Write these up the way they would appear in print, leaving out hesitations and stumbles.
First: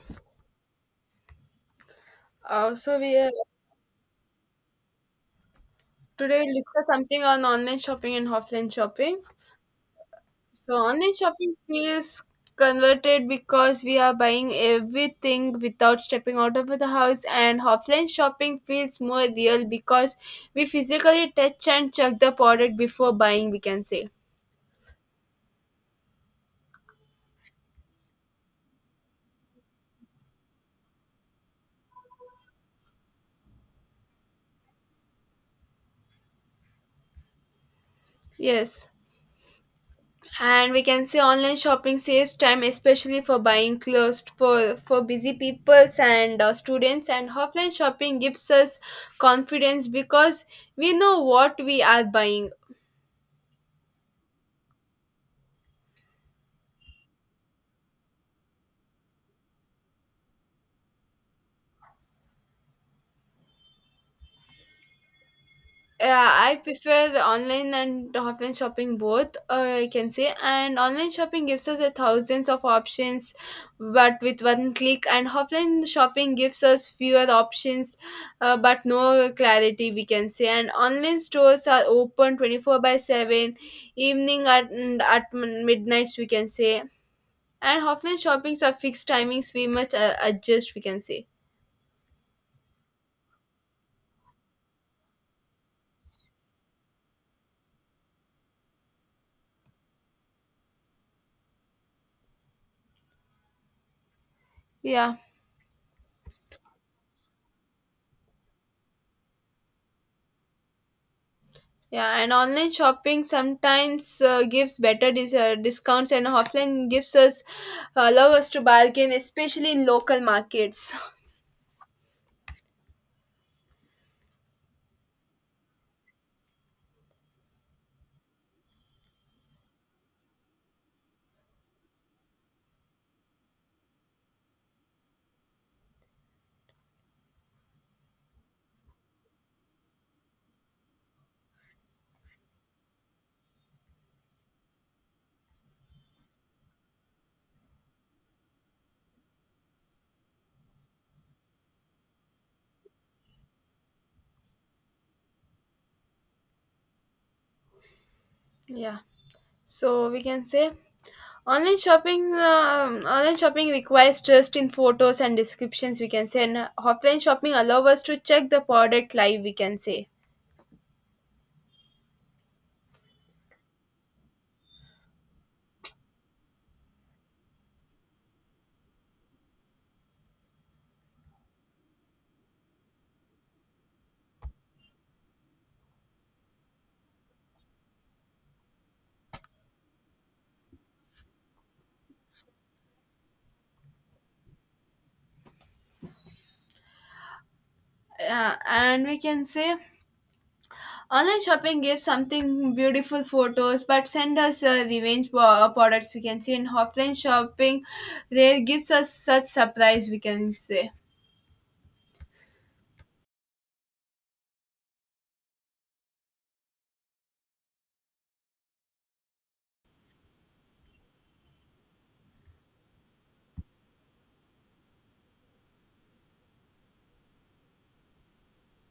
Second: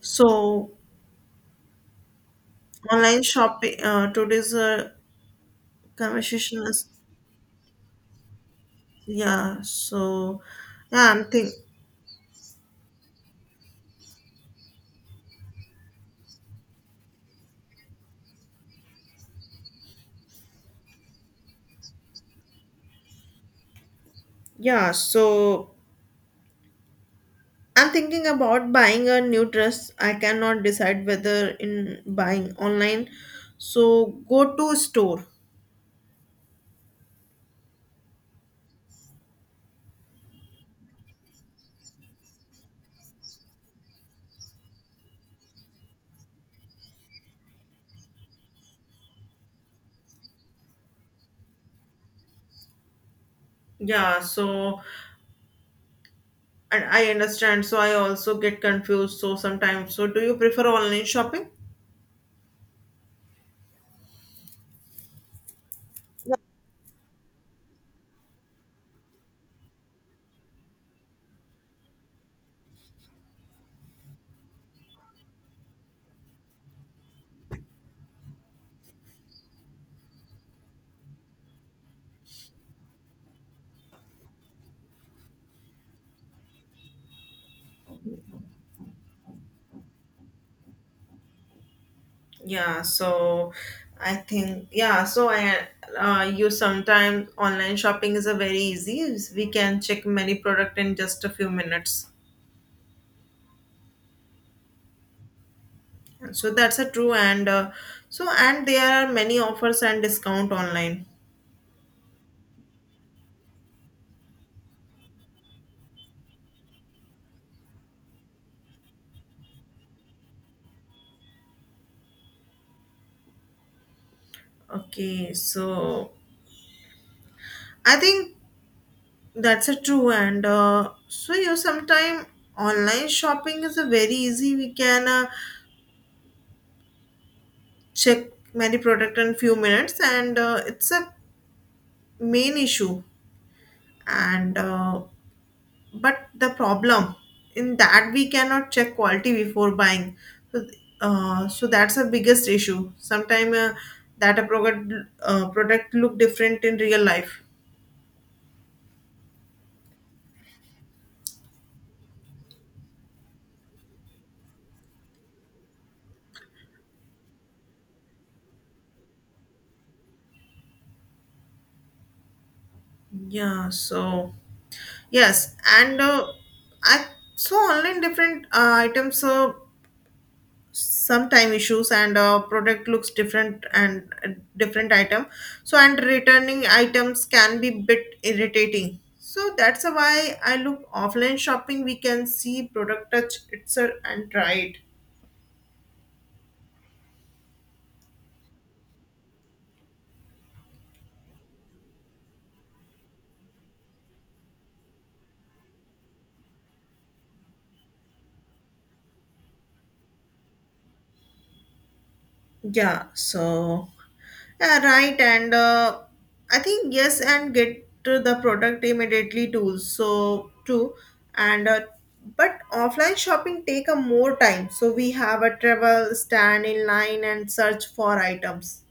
So So we online shopping. Today's Today we'll conversation discuss is something on online shopping and offline shopping. yeah. So So yeah, online I'm think shopping feels converted because we are buying everything without stepping out of the house, and offline shopping feels more real because we physically touch and check the product before buying, we can say. yeah. So I'm thinking about buying a new dress. I cannot decide whether in buying online. So go to store. Yes, and we can say online shopping saves time, especially for buying clothes for busy peoples and students, and offline shopping gives us confidence because we know what we are buying. Yeah. So and I understand. So I also get confused. So sometimes. So do you prefer online shopping? Yeah, I prefer the online and offline shopping both, I can say. And online shopping gives us a thousands of options, but with one click. And offline shopping gives us fewer options, but no clarity, we can say. And online stores are open 24 by 7, evening at midnights, we can say. And offline shoppings are fixed timings, we must adjust, we can say. Yeah, so I think yeah, so I you sometimes online shopping is a very easy. We can check many product in just a few minutes. Yeah. So that's a true and so and there are many offers and discount online. Yeah, and online shopping sometimes gives better discounts, and offline gives us allow us to bargain, especially in local markets. Okay, so I think that's a true and so you sometime online shopping is a very easy. We can check many product in few minutes and it's a main issue and. But the problem in that we cannot check quality before buying so, so that's the biggest issue sometimes that a product product look different in real life Yeah, so we can say online shopping requires trust in photos and descriptions, we can say, and offline shopping allow us to check the product live, we can say. yeah so yes and I saw online different items sometime issues and product looks different and different item so and returning items can be bit irritating so that's why I look offline shopping we can see product touch it sir, and try it. And we can say online shopping gives something beautiful photos, but send us products, we can see. In offline shopping, they gives us such surprise, we can say. Yeah, so yeah, right, and I think yes, and get to the product immediately too. So too, and but offline shopping take a more time. So we have a travel, stand in line, and search for items.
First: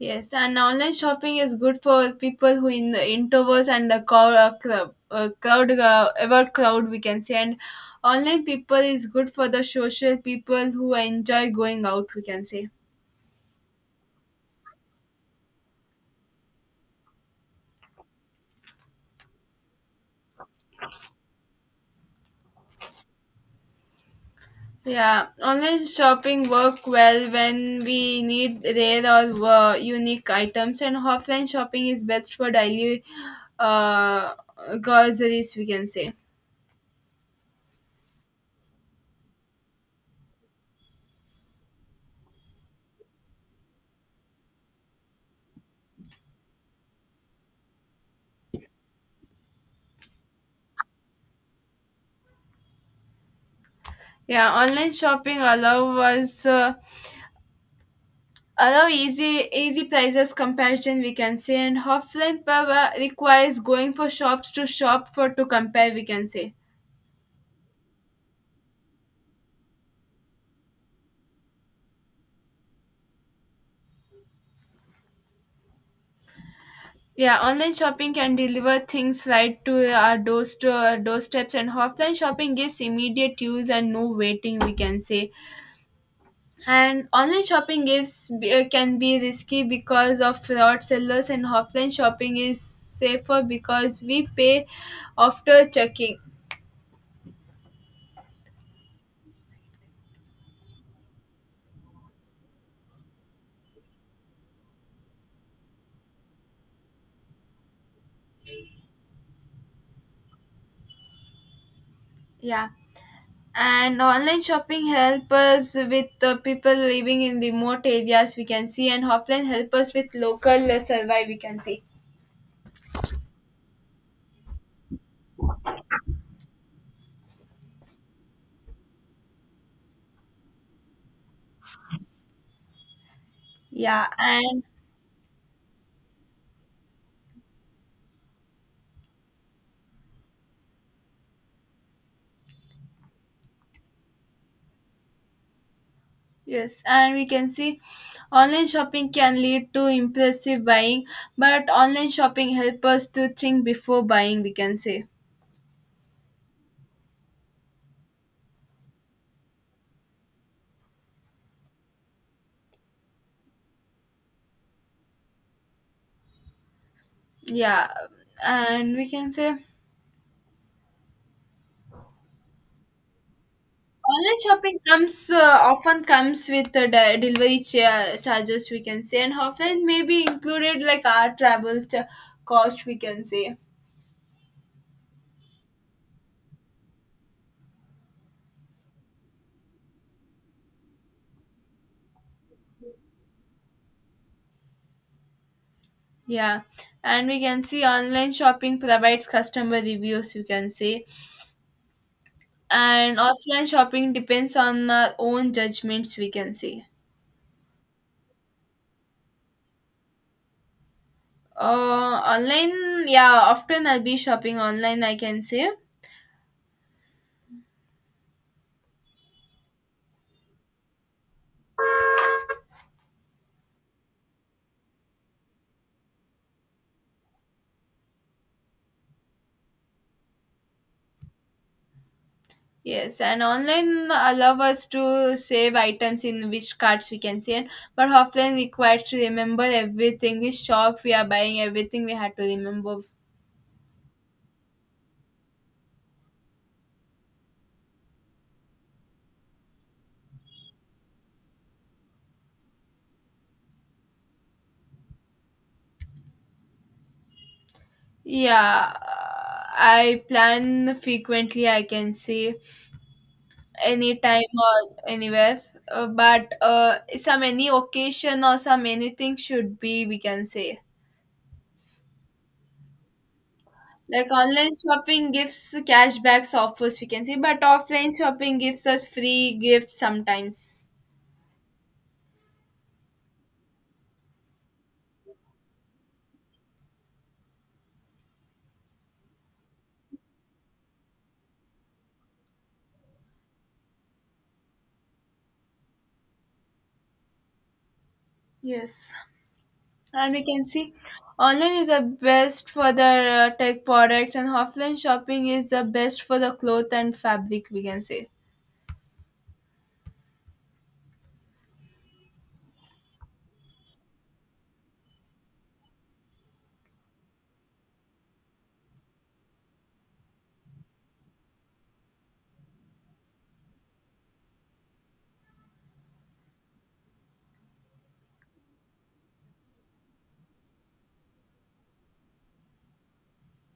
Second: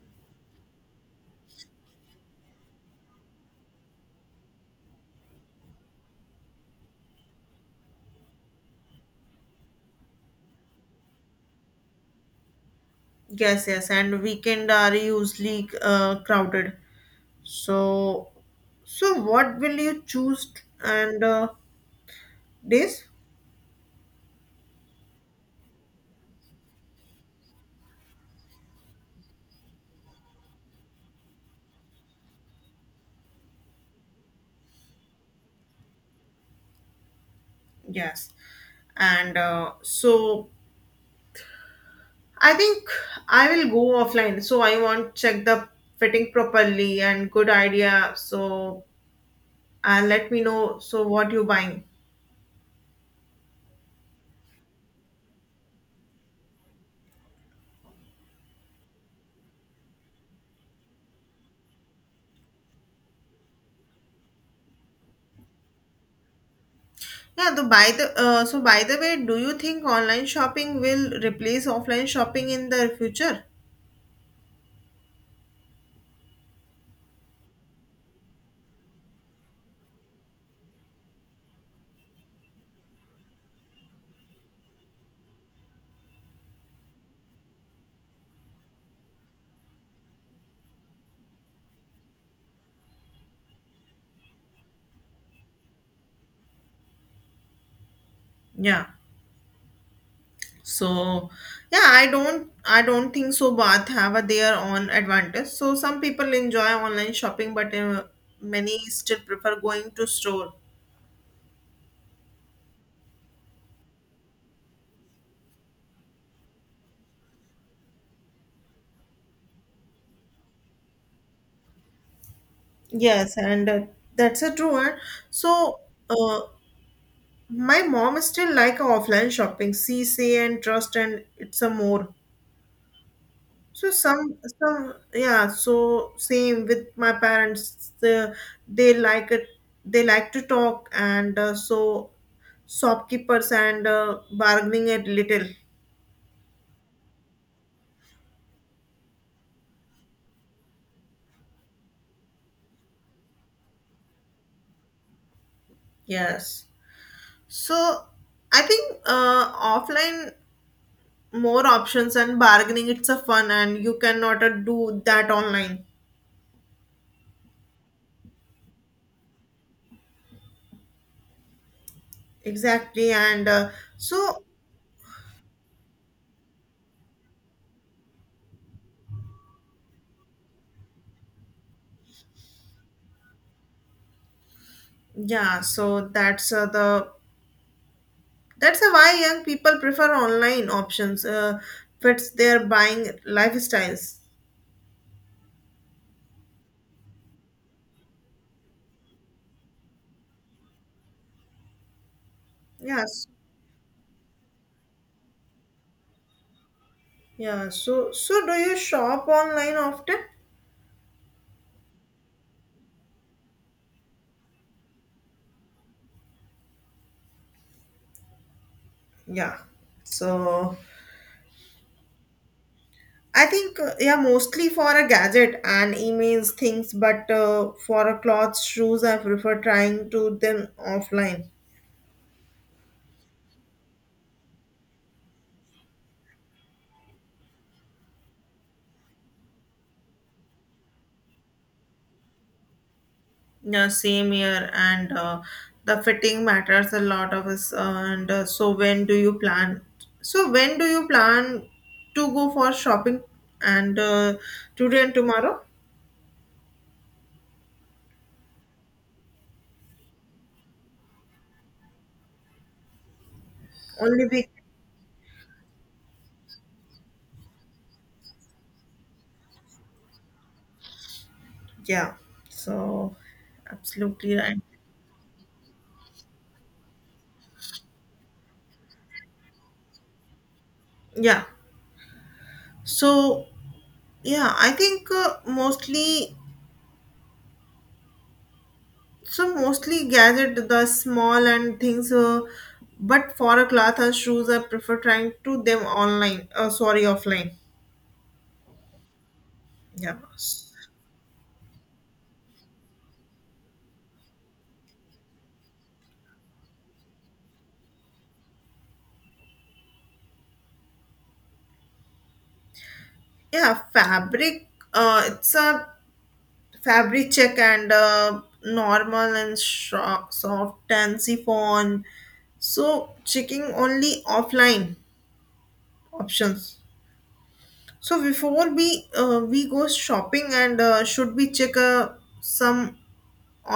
Yes, and online shopping is good for people who in introverts and the crowd, about crowd, we can say. And online people is good for the social people who enjoy going out, we can say. Yes, yes, and weekend are usually crowded. So, so what will you choose? And this, Yeah, online shopping work well when we need rare or unique items, and offline shopping is best for daily uh, groceries, we can say. yes, and so I think I will go offline. So I want check the fitting properly and good idea. So let me know. So what you buying? Yeah, online shopping allow easy prices comparison, we can say, and offline power requires going for shops to shop for to compare, we can say. Yeah. The by the so by the way, do you think online shopping will replace offline shopping in the future? Yeah, online shopping can deliver things right to our doorsteps, and offline shopping gives immediate use and no waiting, we can say. And online shopping gives can be risky because of fraud sellers, and offline shopping is safer because we pay after checking. Yeah. So yeah, I don't think so. Both have a their own advantage. So some people enjoy online shopping, but many still prefer going to store. Yeah, and online shopping help us with the people living in remote areas, we can see, and offline help us with local survive, we can see. Yes, and that's a true one. So, uh, my mom is still like offline shopping. See, say, and trust, and it's a more. So Yeah, and some, yeah. So same with my parents. The, they like it. They like to talk, and so shopkeepers and bargaining it little. yes, and we can see online shopping can lead to impulsive buying, but online shopping help us to think before buying, we can say. Yes. So I think offline more options and bargaining. It's a fun, and you cannot do that online. Yeah, and we can say Exactly, and online so shopping comes with the delivery charges, we can say, and often may be included like our travel cost, we can say. yeah, so that's the that's why young people prefer online options. Fits their buying lifestyles. Yeah, and we can see online shopping provides customer reviews, you can say, and Yes. offline shopping depends on our own judgments, we can say. Yeah. So so do you shop online often? Online, yeah, often I'll be shopping online, I can say. Yeah. So I think yeah, mostly for a gadget and emails things, but for a clothes, shoes, I prefer trying to them offline. Yes, and online allow us to save items in which carts, we can see, but offline requires to remember everything, which shop we are buying everything, we had to remember. Yeah, same here, and the fitting matters a lot of us. And so, when do you plan? So, when do you plan to go for shopping? And today and tomorrow, Yeah, I plan frequently, I can say, only week. anytime or anywhere. But Some any occasion or some anything should be, we can say. Yeah. So, Like absolutely right. online shopping gives cashbacks offers, we can say, but offline shopping gives us free gifts sometimes. Yeah. So, yeah, I think mostly. So mostly gadget the small and things. But for a cloth and shoes, I prefer trying to them online. Sorry, offline. Yes, Yeah. and we can see online is the best for the tech products, and offline shopping is the best for the cloth and fabric, we can say. Yeah, fabric. It's a fabric check and normal and soft and chiffon. So checking only offline options. So before we go shopping and should we check some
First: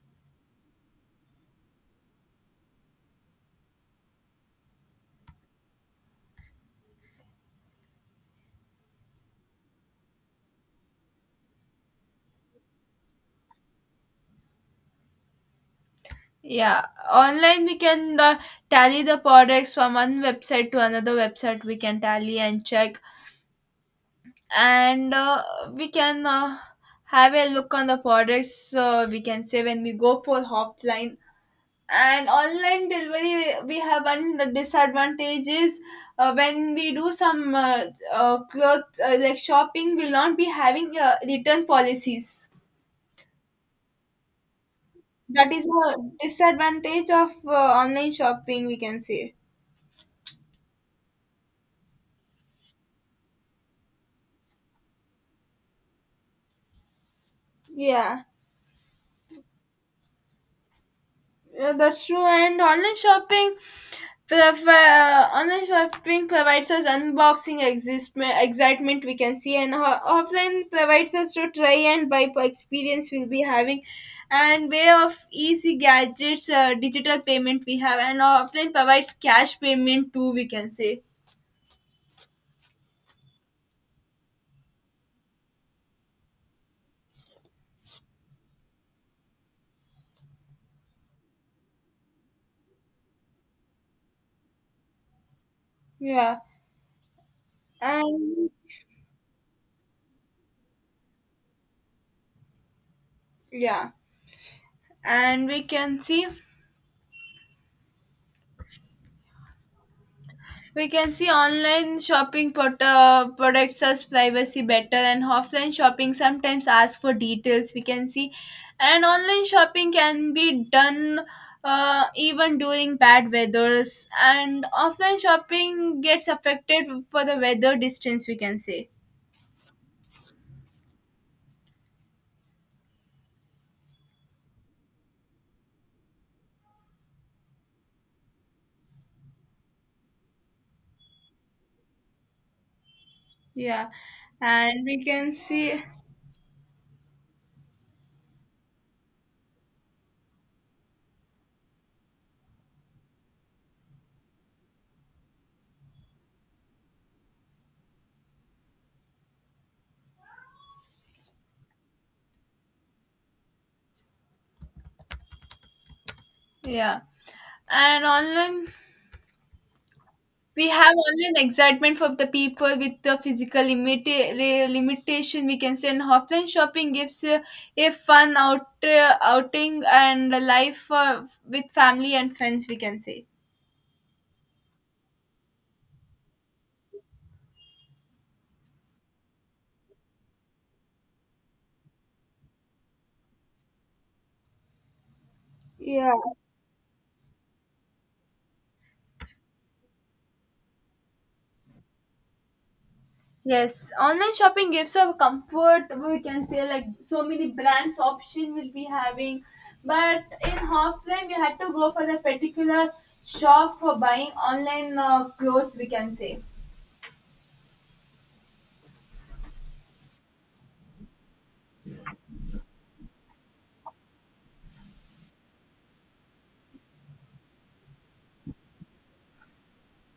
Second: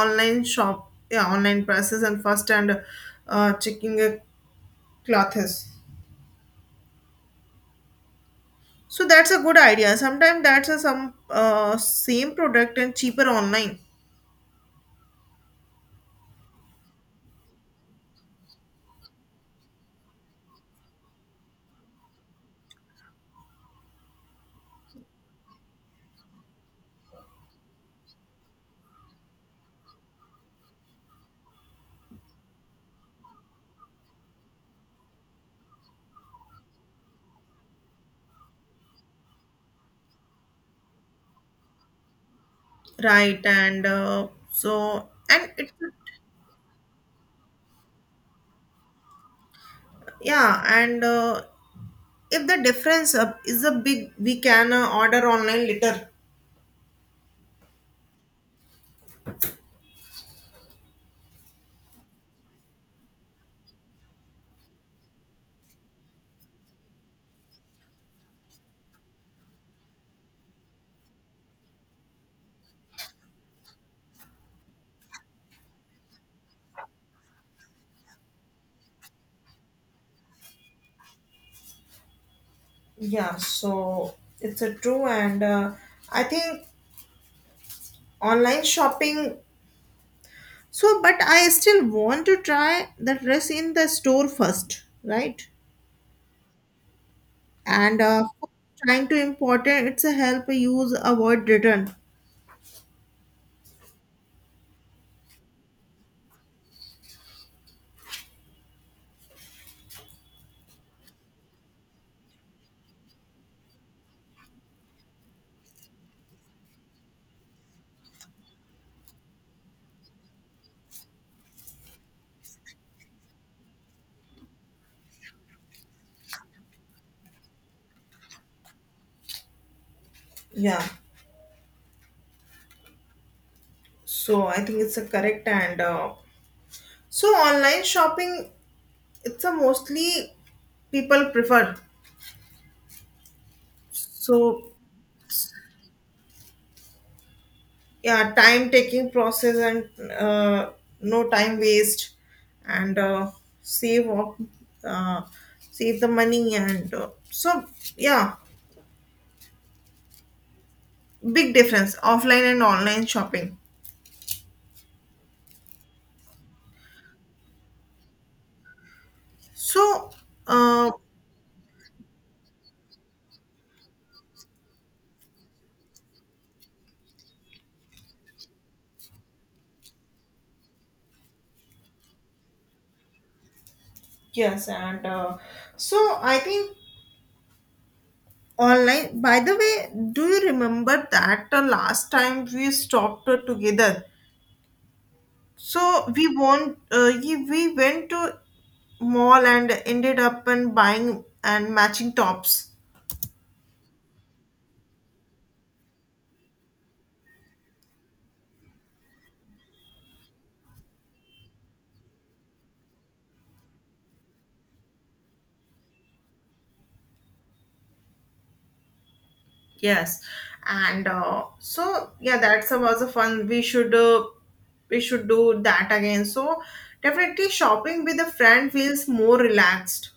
online shop yeah online prices and first and checking clothes. So that's a good idea. Sometimes that's a some same product and cheaper online. Yeah, online we can tally the products from one website to another website. We can tally and check, and we can have a look on the products. We can say when we go for offline and online delivery, we have one disadvantage is when we do some cloth like shopping, we'll not be having return policies. Right, and so That and is it's a disadvantage of online shopping, we can say. yeah, and if the difference is a big, we can order online later. Yeah. Yeah, that's true. And online shopping, online shopping provides us unboxing excitement, we can see, and offline provides us to try and buy experience we'll be having, and way of easy gadgets, digital payment we have, and offline provides cash payment too, we can say. Yeah, so it's a true, and I think online shopping. So, but I still want to try the dress in the store first, right? Yeah, And and trying to important, it's a help use avoid return. yeah, and we can see. We can see online shopping protects us privacy better, and offline shopping sometimes ask for details, we can see. And online shopping can be done even during bad weathers, and offline shopping gets affected for the weather distance, we can say. Yeah, so I think it's a correct and so online shopping it's a mostly people prefer Yeah, so and we can see, yeah time taking process and no time waste and save up uh, save the money and so yeah big difference offline and online shopping yeah, and online so we uh, have only an excitement for the people with the physical limitation, we can say, and offline shopping gives a fun outing and a life with family and friends, we can say. yes and so I think online by the way do you remember that the last time we stopped together. So Yeah. we want we went to mall and ended up and buying and matching tops. Yes, online shopping gives a comfort, we can say, like so many brands option will be having, but in offline we had to go for the particular shop for buying online clothes, we can say. Yes, and so yeah, that's a, was a fun. We should do that again. So definitely shopping with a friend feels more relaxed.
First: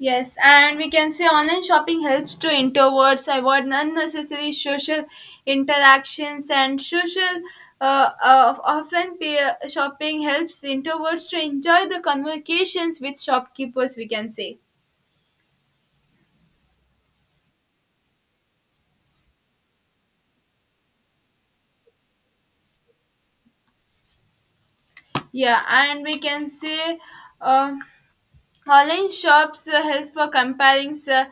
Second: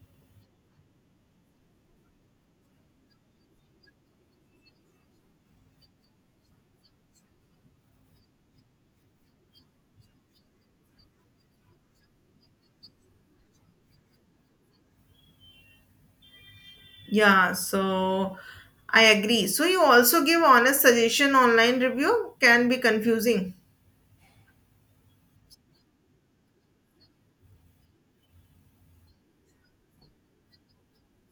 Yes, and we can say online shopping helps to introverts avoid unnecessary social interactions and social. Often, peer shopping helps introverts to enjoy the conversations with shopkeepers, we can say. Yeah, so I agree. So you also give honest suggestion online review can be confusing. Yeah, and we can say, uh, online shops help for comparing.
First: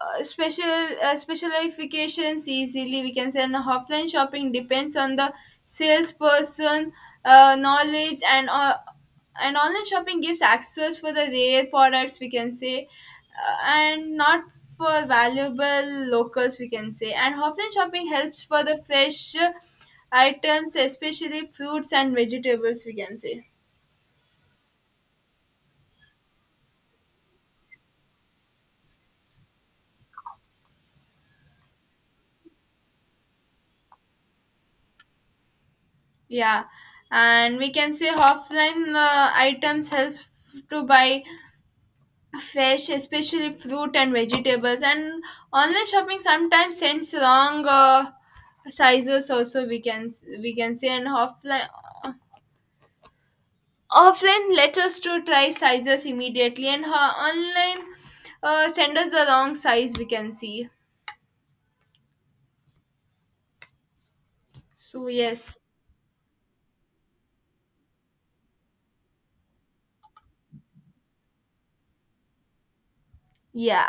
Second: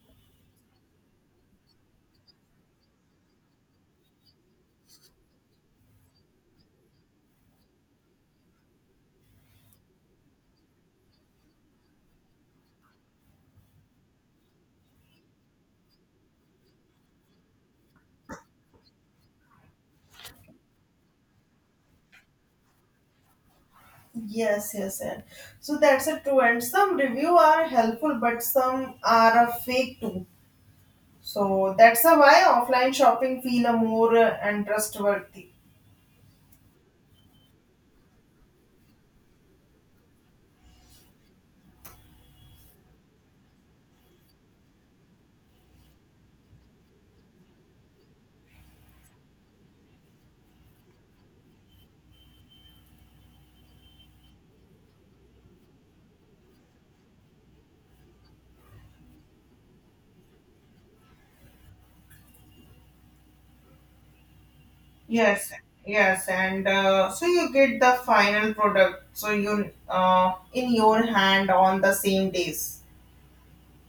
uh, special Specialifications easily, we can say, and offline shopping depends on the salesperson knowledge. And online shopping gives access for the rare products, we can say, and not for valuable locals, we can say, and offline shopping helps for the fresh items, especially fruits and vegetables, we can say. Yes, yes, and so that's a true. And some review are helpful, but some are a fake too. So that's a why offline shopping feel a more and trustworthy. Yeah, and we can say offline items helps to buy fresh, especially fruit and vegetables. And online shopping sometimes sends wrong sizes also, we can say, and offline let us to try sizes immediately, and online send us the wrong size, we can see. So Yes, yes. yes, and so you get the final product, so you in your hand on the same days. Yeah,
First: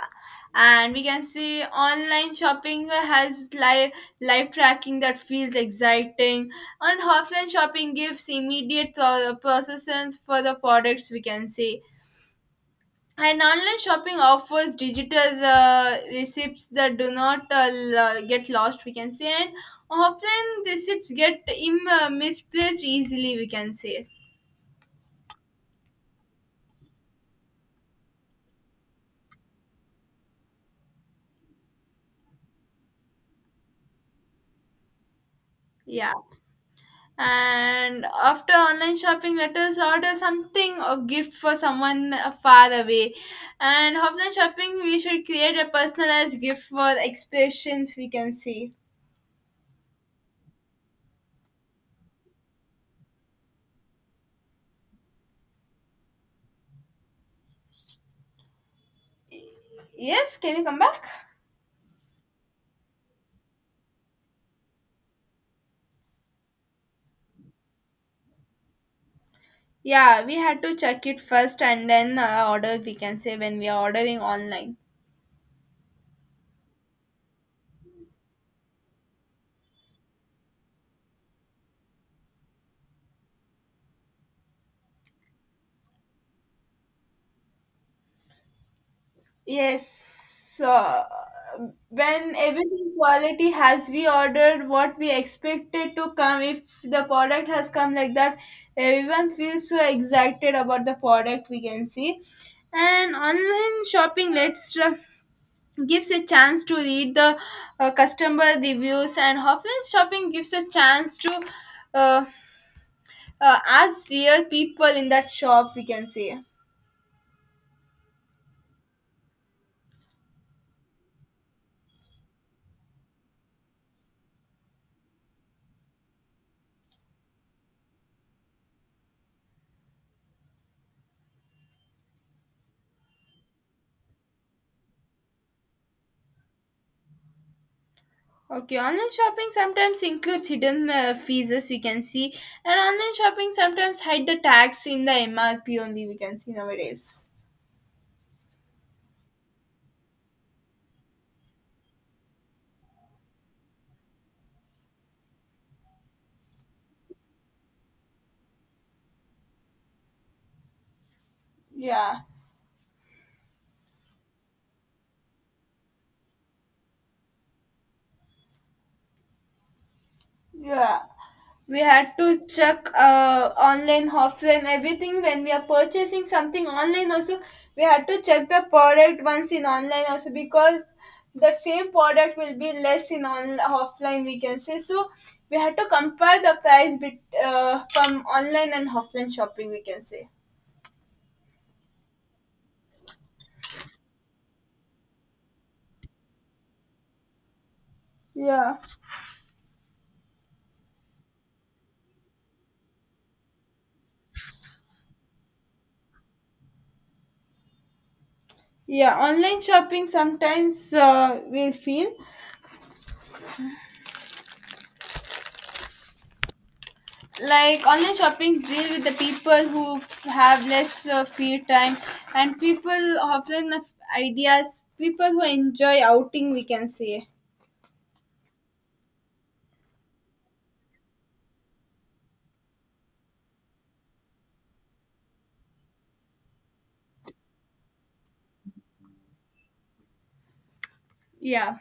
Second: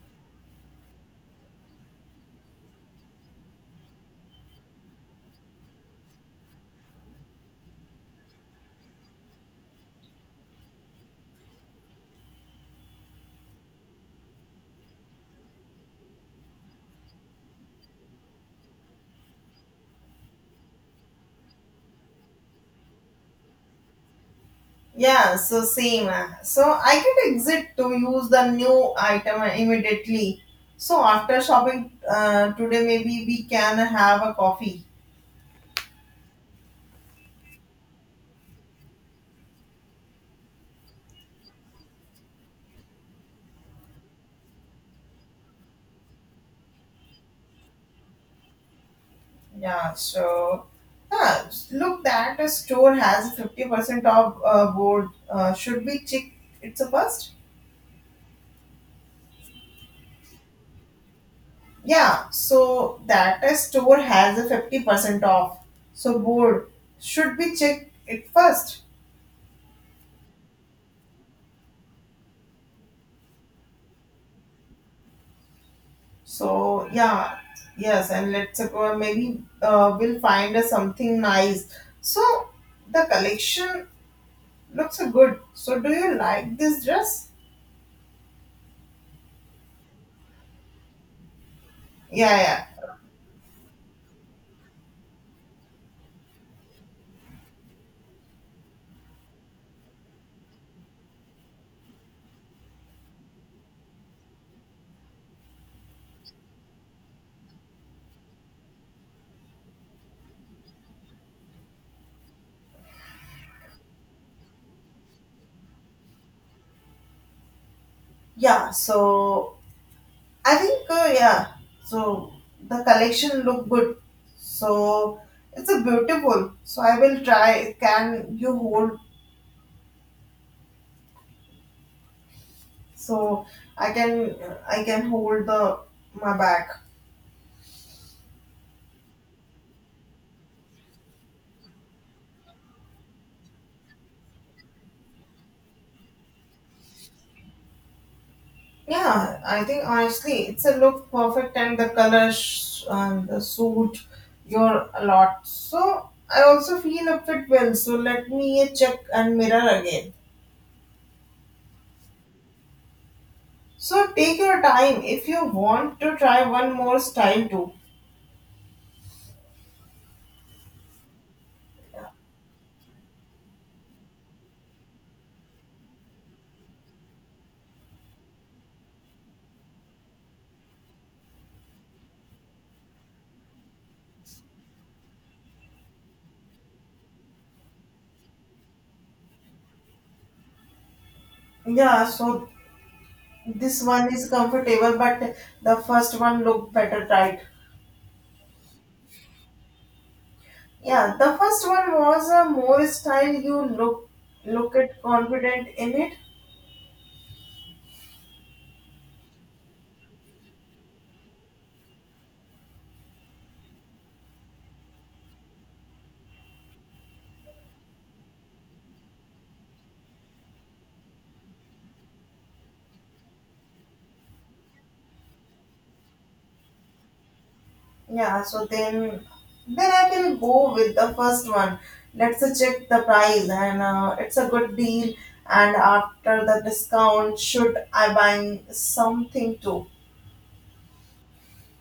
and we can see online shopping has live tracking that feels exciting, and offline shopping gives immediate processes for the products, we can see. And online shopping offers digital receipts that do not get lost, we can see, and offline receipts get misplaced easily, we can say. Yeah, so same. So I can exit to use the new item immediately. So after shopping today, maybe we can have a coffee. Yeah. And after online shopping let us order something or gift for someone far away, and offline shopping we should create a personalized gift for expressions, we can see. Yeah, so yeah, look that a store has 50% of board. Should we check it's a first? Yes, can you come back? Yeah, so that a store has a 50% off. So board should be check it first? Yeah, we had to check it first and then order, we can say, when we are ordering online. So yeah, yes, and let's maybe we'll find something nice. So the collection looks good. So do you like this dress? Yes, when Yeah, yeah, everything quality has we ordered what we expected to come, if the product has come like that, everyone feels so excited about the product, we can see. And online shopping lets gives a chance to read the customer reviews, and offline shopping gives a chance to uh, ask real people in that shop, we can see. yeah. So I think yeah. So the collection look good. So it's a beautiful. So I will try. Can you hold? So I can I can hold the my bag. Okay, online shopping sometimes includes hidden fees, as we can see, and online shopping sometimes hide the tax in the MRP only, we can see nowadays. Yeah, I think honestly it's a look perfect and the colors and the suit your a lot. So I also feel a fit well. So let me check and mirror again. Yeah, So take your time if you want to try one more style too. yeah. We had to check online, offline, everything when we are purchasing something online. Also, we had to check the product once in online also, because that same product will be less in on offline, we can say. So we had to compare the price bit from online and offline shopping, we can say. Yeah, so this one is comfortable, but the first one looked better, right? Yeah, Yeah, the first one was a more style. You look look at confident in it. yeah. Online shopping sometimes will feel like online shopping deal with the people who have less free time, and people often have ideas, people who enjoy outing, we can say. Yeah, so then I will go with the first one. Let's check the price and it's a good deal. And after the discount, should I buy something too? Yeah,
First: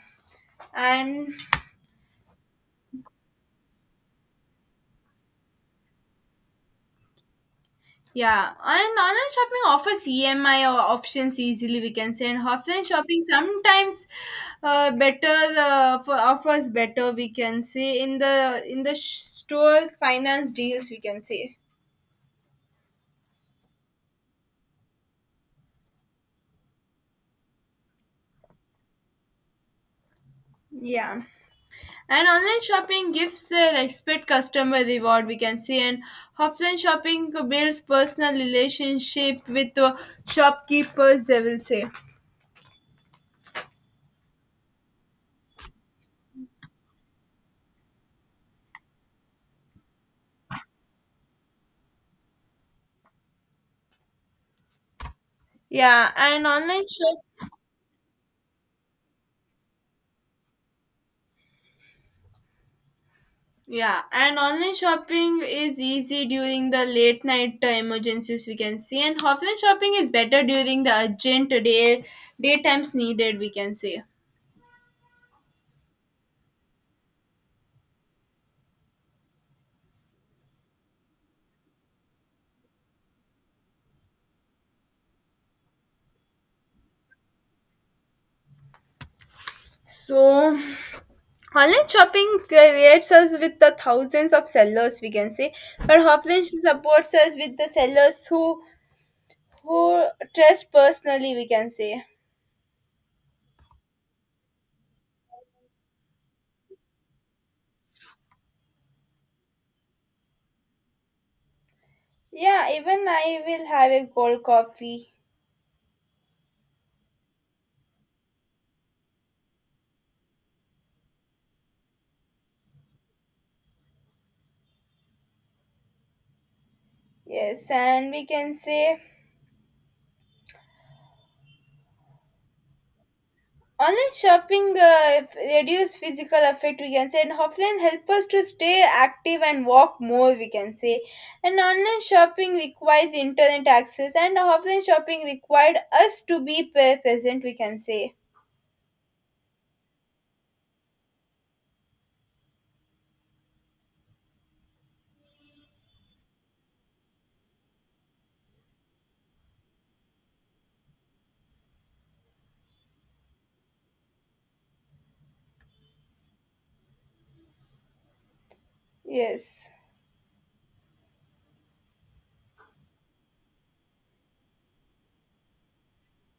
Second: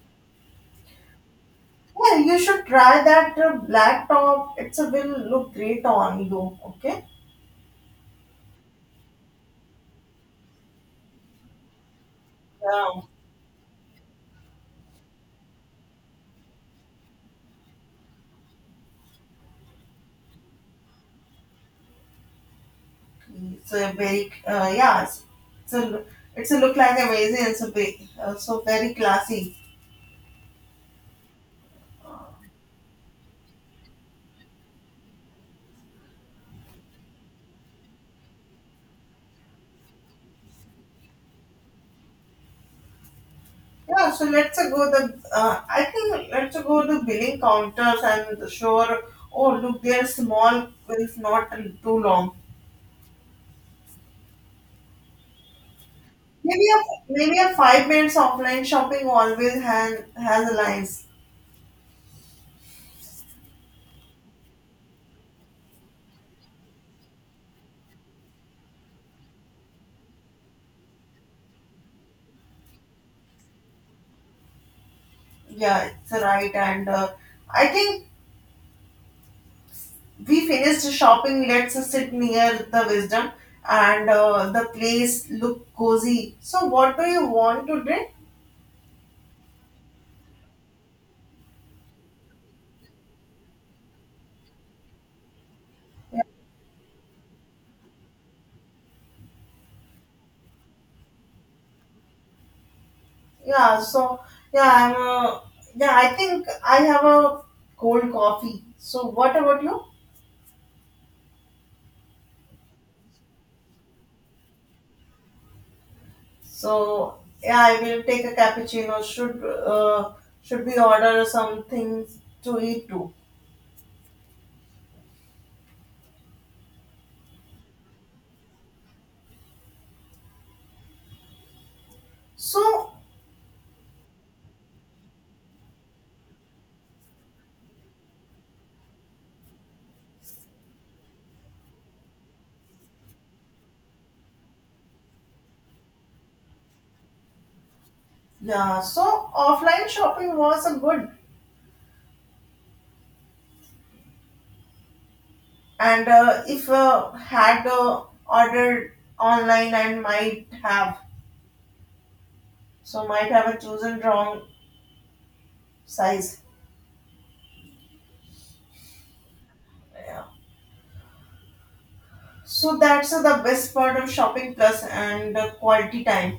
and Yeah, you should try that black top. It's a will look great on you. Okay. yeah, and online shopping offers EMI or options easily, we can say, and offline Yeah. shopping sometimes better for offers better, we can say, in the store finance deals, we can say. So very yeah, it's a it's a look like amazing. It's a big, so very classy. Yeah. And online shopping gives an expert customer reward, we can see, and offline shopping builds personal relationship with the shopkeepers, they will say. Yeah, so let's go the I think let's go the billing counters and sure. Oh look, they're small, if not too long. Yeah, and Maybe a online shop Maybe a 5 minutes offline shopping always has lines. yeah, and online shopping is easy during the late night emergencies, we can see, and offline shopping is better during the urgent daytimes needed, we can say. Yeah, it's right, and I think we finished shopping let's sit near the wisdom and the place look cozy so what do you want to drink So online shopping creates us with the thousands of sellers, we can say, but offline supports us with the sellers who trust personally, we can say. yeah so yeah I'm yeah I think I have a cold coffee so what about you Yeah, even I will have a cold coffee. so yeah I will take a cappuccino should we order something to eat too Yes, and we can say so online shopping reduce physical effect, we can say, and offline help us to stay active and walk more, we can say. And online shopping requires internet access, and offline shopping required us to be present, we can say. yeah so offline shopping was a good and if had ordered online and might have so might have a chosen wrong size Yes. yeah so that's the best part of shopping plus and quality time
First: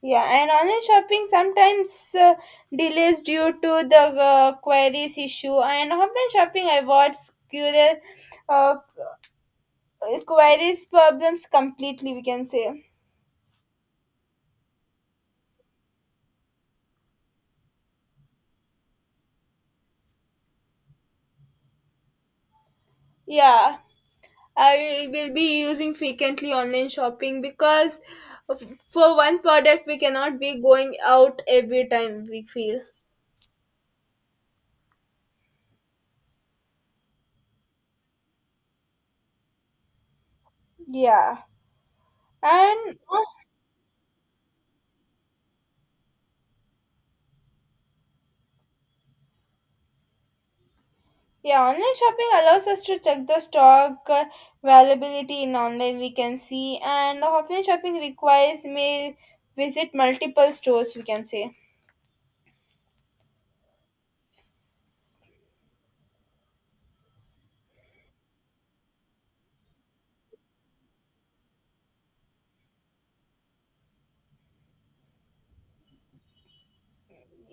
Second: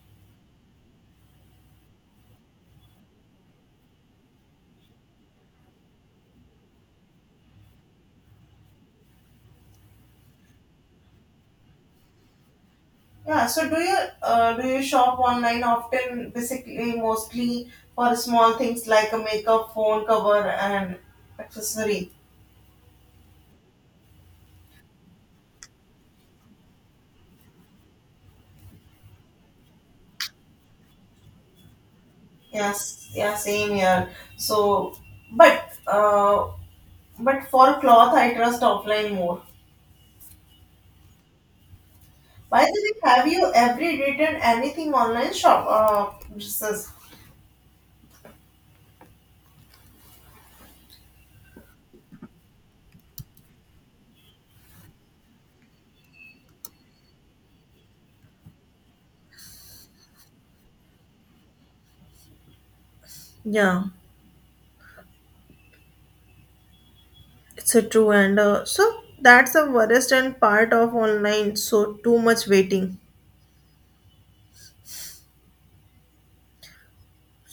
Yeah, and online shopping sometimes delays due to the queries issue. And offline shopping avoids curious uh, queries problems completely, we can say. yeah so do you shop online often basically mostly for small things like a makeup phone cover and accessory Yeah, I will be using frequently online shopping of- for one product we cannot be going out every time we feel. yes yeah same here so but uh, but for cloth I trust offline more. Yeah, By the and way, have you ever written anything online shop? This Yeah, online shopping allows us to check the stock availability in online we can see, and offline shopping requires may visit multiple stores, we can say. yeah, it's a true and so that's the worst and part of online. So too much waiting.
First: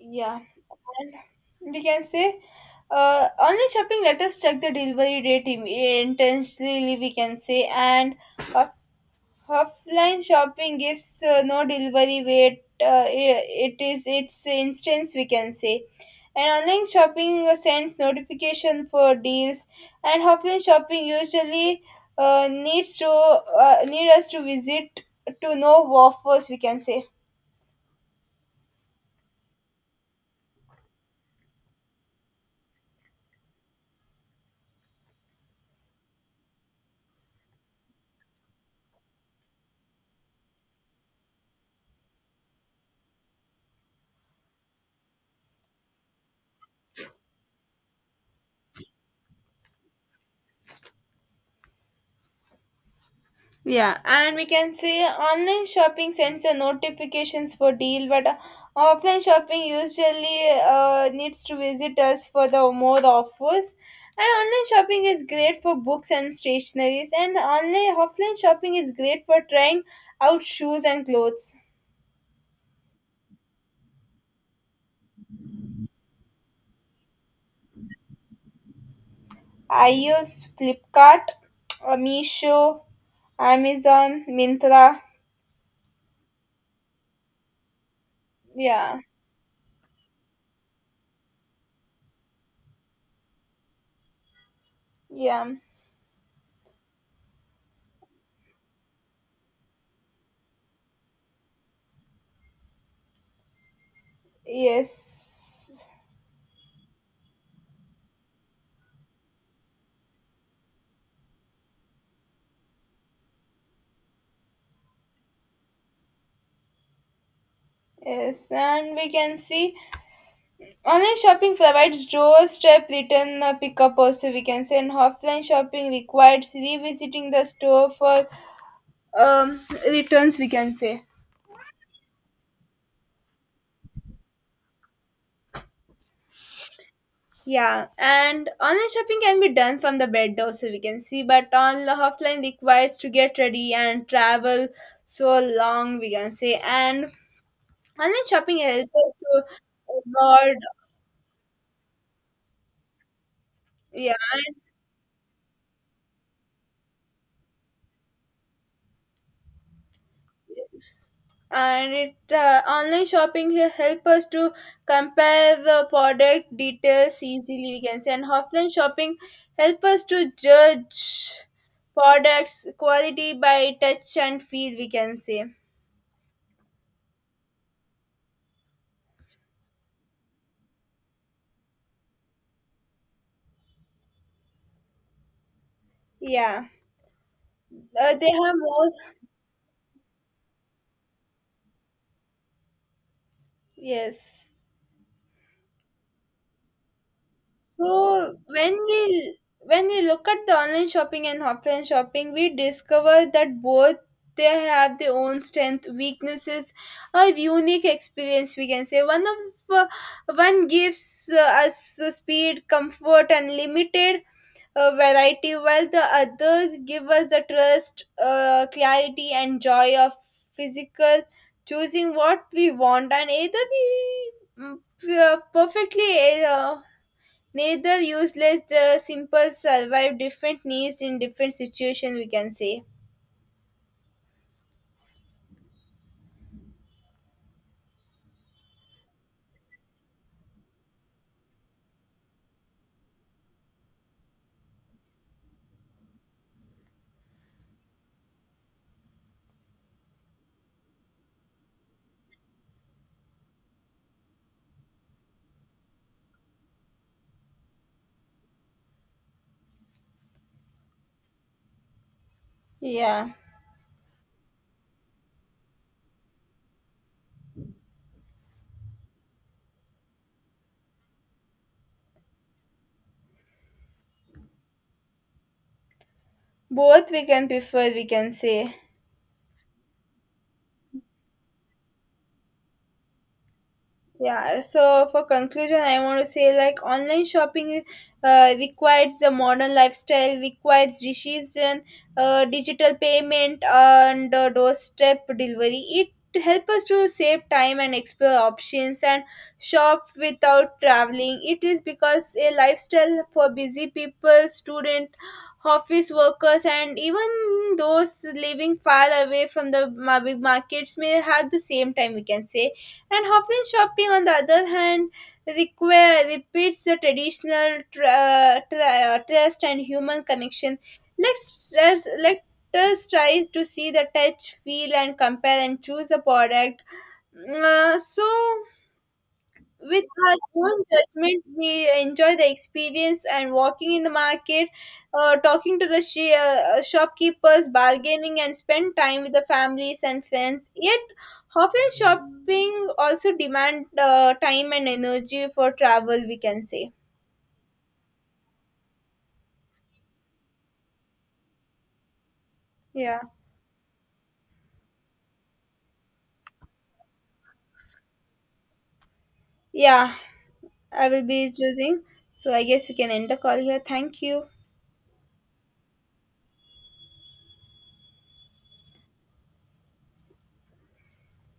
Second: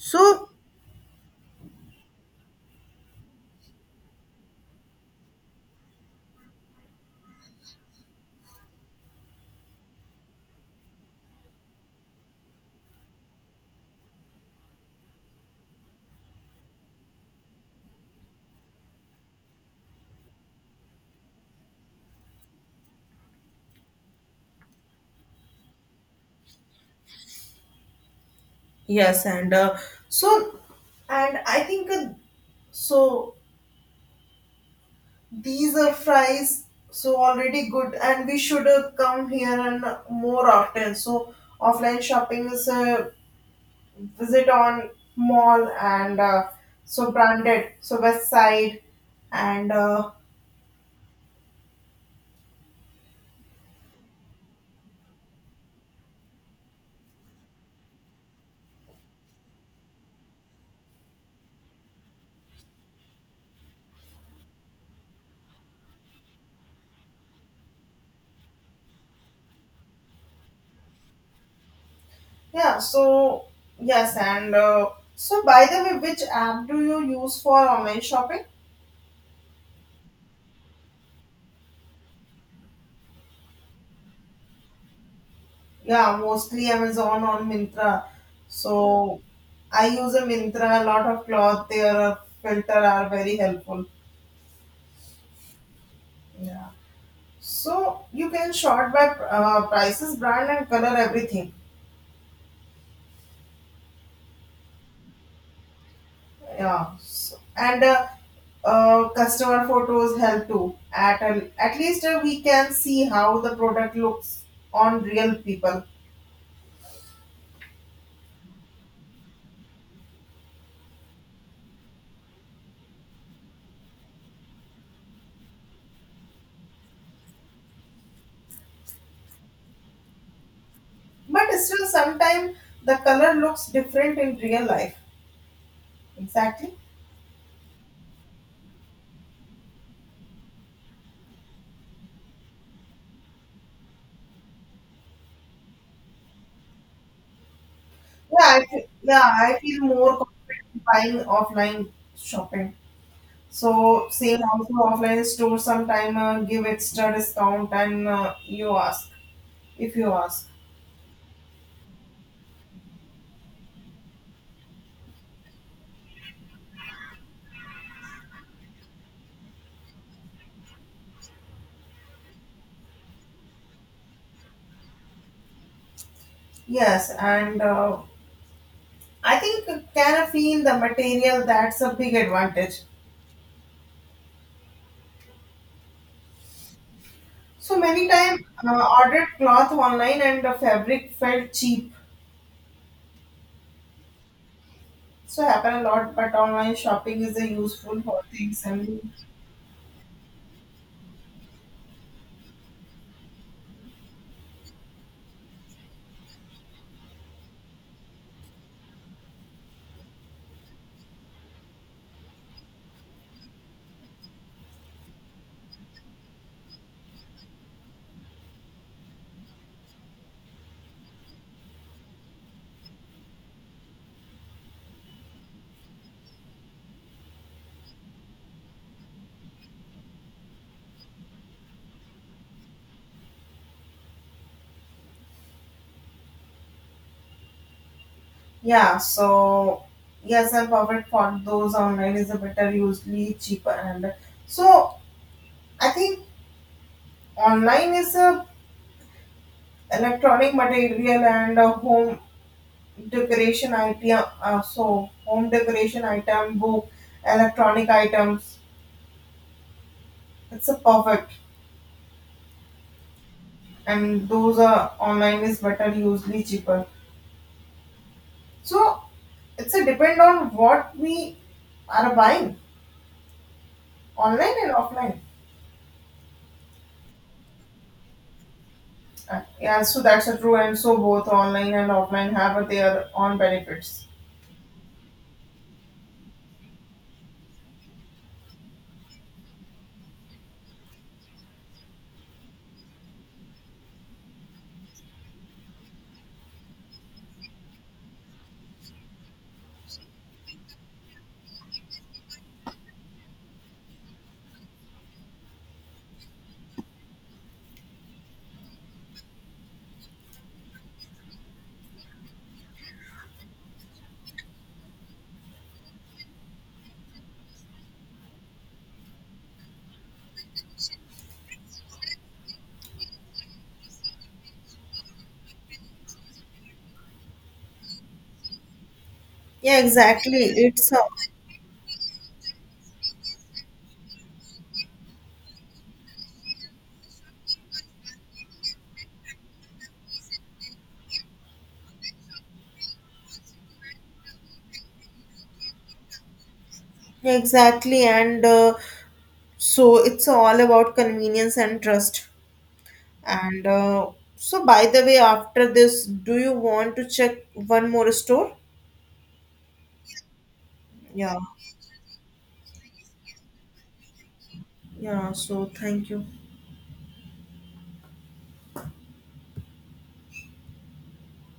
Yeah. And we can say online shopping let us check the delivery date intensely, we can say, and uh, offline shopping gives no delivery wait, it is its instance, we can say, and online shopping sends notification for deals and offline shopping usually need us to visit to know offers, we can say. yes, and so, and I think so. These are fries, so already good, and we should come here and more often. So offline shopping is visit on mall and so branded so west side and Yeah, and we can say online shopping sends the notifications for deal, but offline shopping usually needs to visit us for the more offers. And online shopping is great for books and stationaries, and online offline shopping is great for trying out shoes and clothes. yeah so yes and so by the way which app do you use for online shopping I use Flipkart, Meesho, Amazon, Mintra. yeah mostly amazon or mintra so Yeah, I use a mintra a lot of cloth their filter are very helpful yeah, yeah so you can sort by prices brand and color everything. yes, Yeah, so, and customer photos help too. At an, at least we can see how the product looks on real people. yes, and we can see online shopping provides doorstep return pickup also, we can say, and offline shopping requires revisiting the store for um, returns, we can say. But still, sometimes the color looks different in real life. Exactly. Yeah, and online shopping can be done from the bed also, we can see, but on offline requires to get ready and travel so long, we can say, and online Yeah, shopping I feel, helps us yeah, to I feel more avoid, confident buying offline shopping. So yeah, same also offline store sometime give extra discount and you ask if you ask. and it online shopping here help us to compare the product details easily, we can say, and offline shopping help us to judge products quality by touch and feel, we can say. Yes, and I think can the material that's a big advantage. Yeah, So many they time have more, ordered cloth online and the fabric felt cheap. yes. So happen a lot, but online shopping is a useful for So things when and we when we look at the online shopping and offline shopping, we discover that both they have their own strength, weaknesses, a unique experience. We can say uh, one gives us speed, comfort, and limited variety, while the other give us the trust, clarity, and joy of physical choosing what we want, and either we mm, we are perfectly neither useless, the simple survive different needs in different situations, we can say. yeah. So yes, and fabric for those online is a better, usually cheaper and so I think online is a electronic material and a home decoration item. So home decoration item book electronic items it's a perfect, Yeah. and those are online is better, usually cheaper. So it's a depend on what we are buying online and offline. Both we can prefer, we can say. Yeah, so that's a true, and so both online and offline have their own benefits. Yeah, so for conclusion, I want to say like online shopping requires the modern lifestyle, requires decision, digital payment, and doorstep delivery. It helps us to save time and explore options and shop without traveling. It is because a lifestyle for busy people, student, office workers, and even those living far away from the big markets may have the same time, we can say, and offline shopping, on the other hand, require repeats the traditional trust and human connection. Let us try to see the touch, feel, and compare and choose a product. So Yeah, with our exactly. own It's a, judgment, we enjoy the experience and walking in the market, talking to the shopkeepers, bargaining, and spend time with the families and friends. Yet, often shopping also demand time and energy for travel, we can say. exactly, and so it's all about convenience and trust. Yeah, And so, by the way, after this, do you want to check one more store? yeah. I will Yeah, be choosing. So I guess we can end the call here. Thank you. yeah. So, thank you.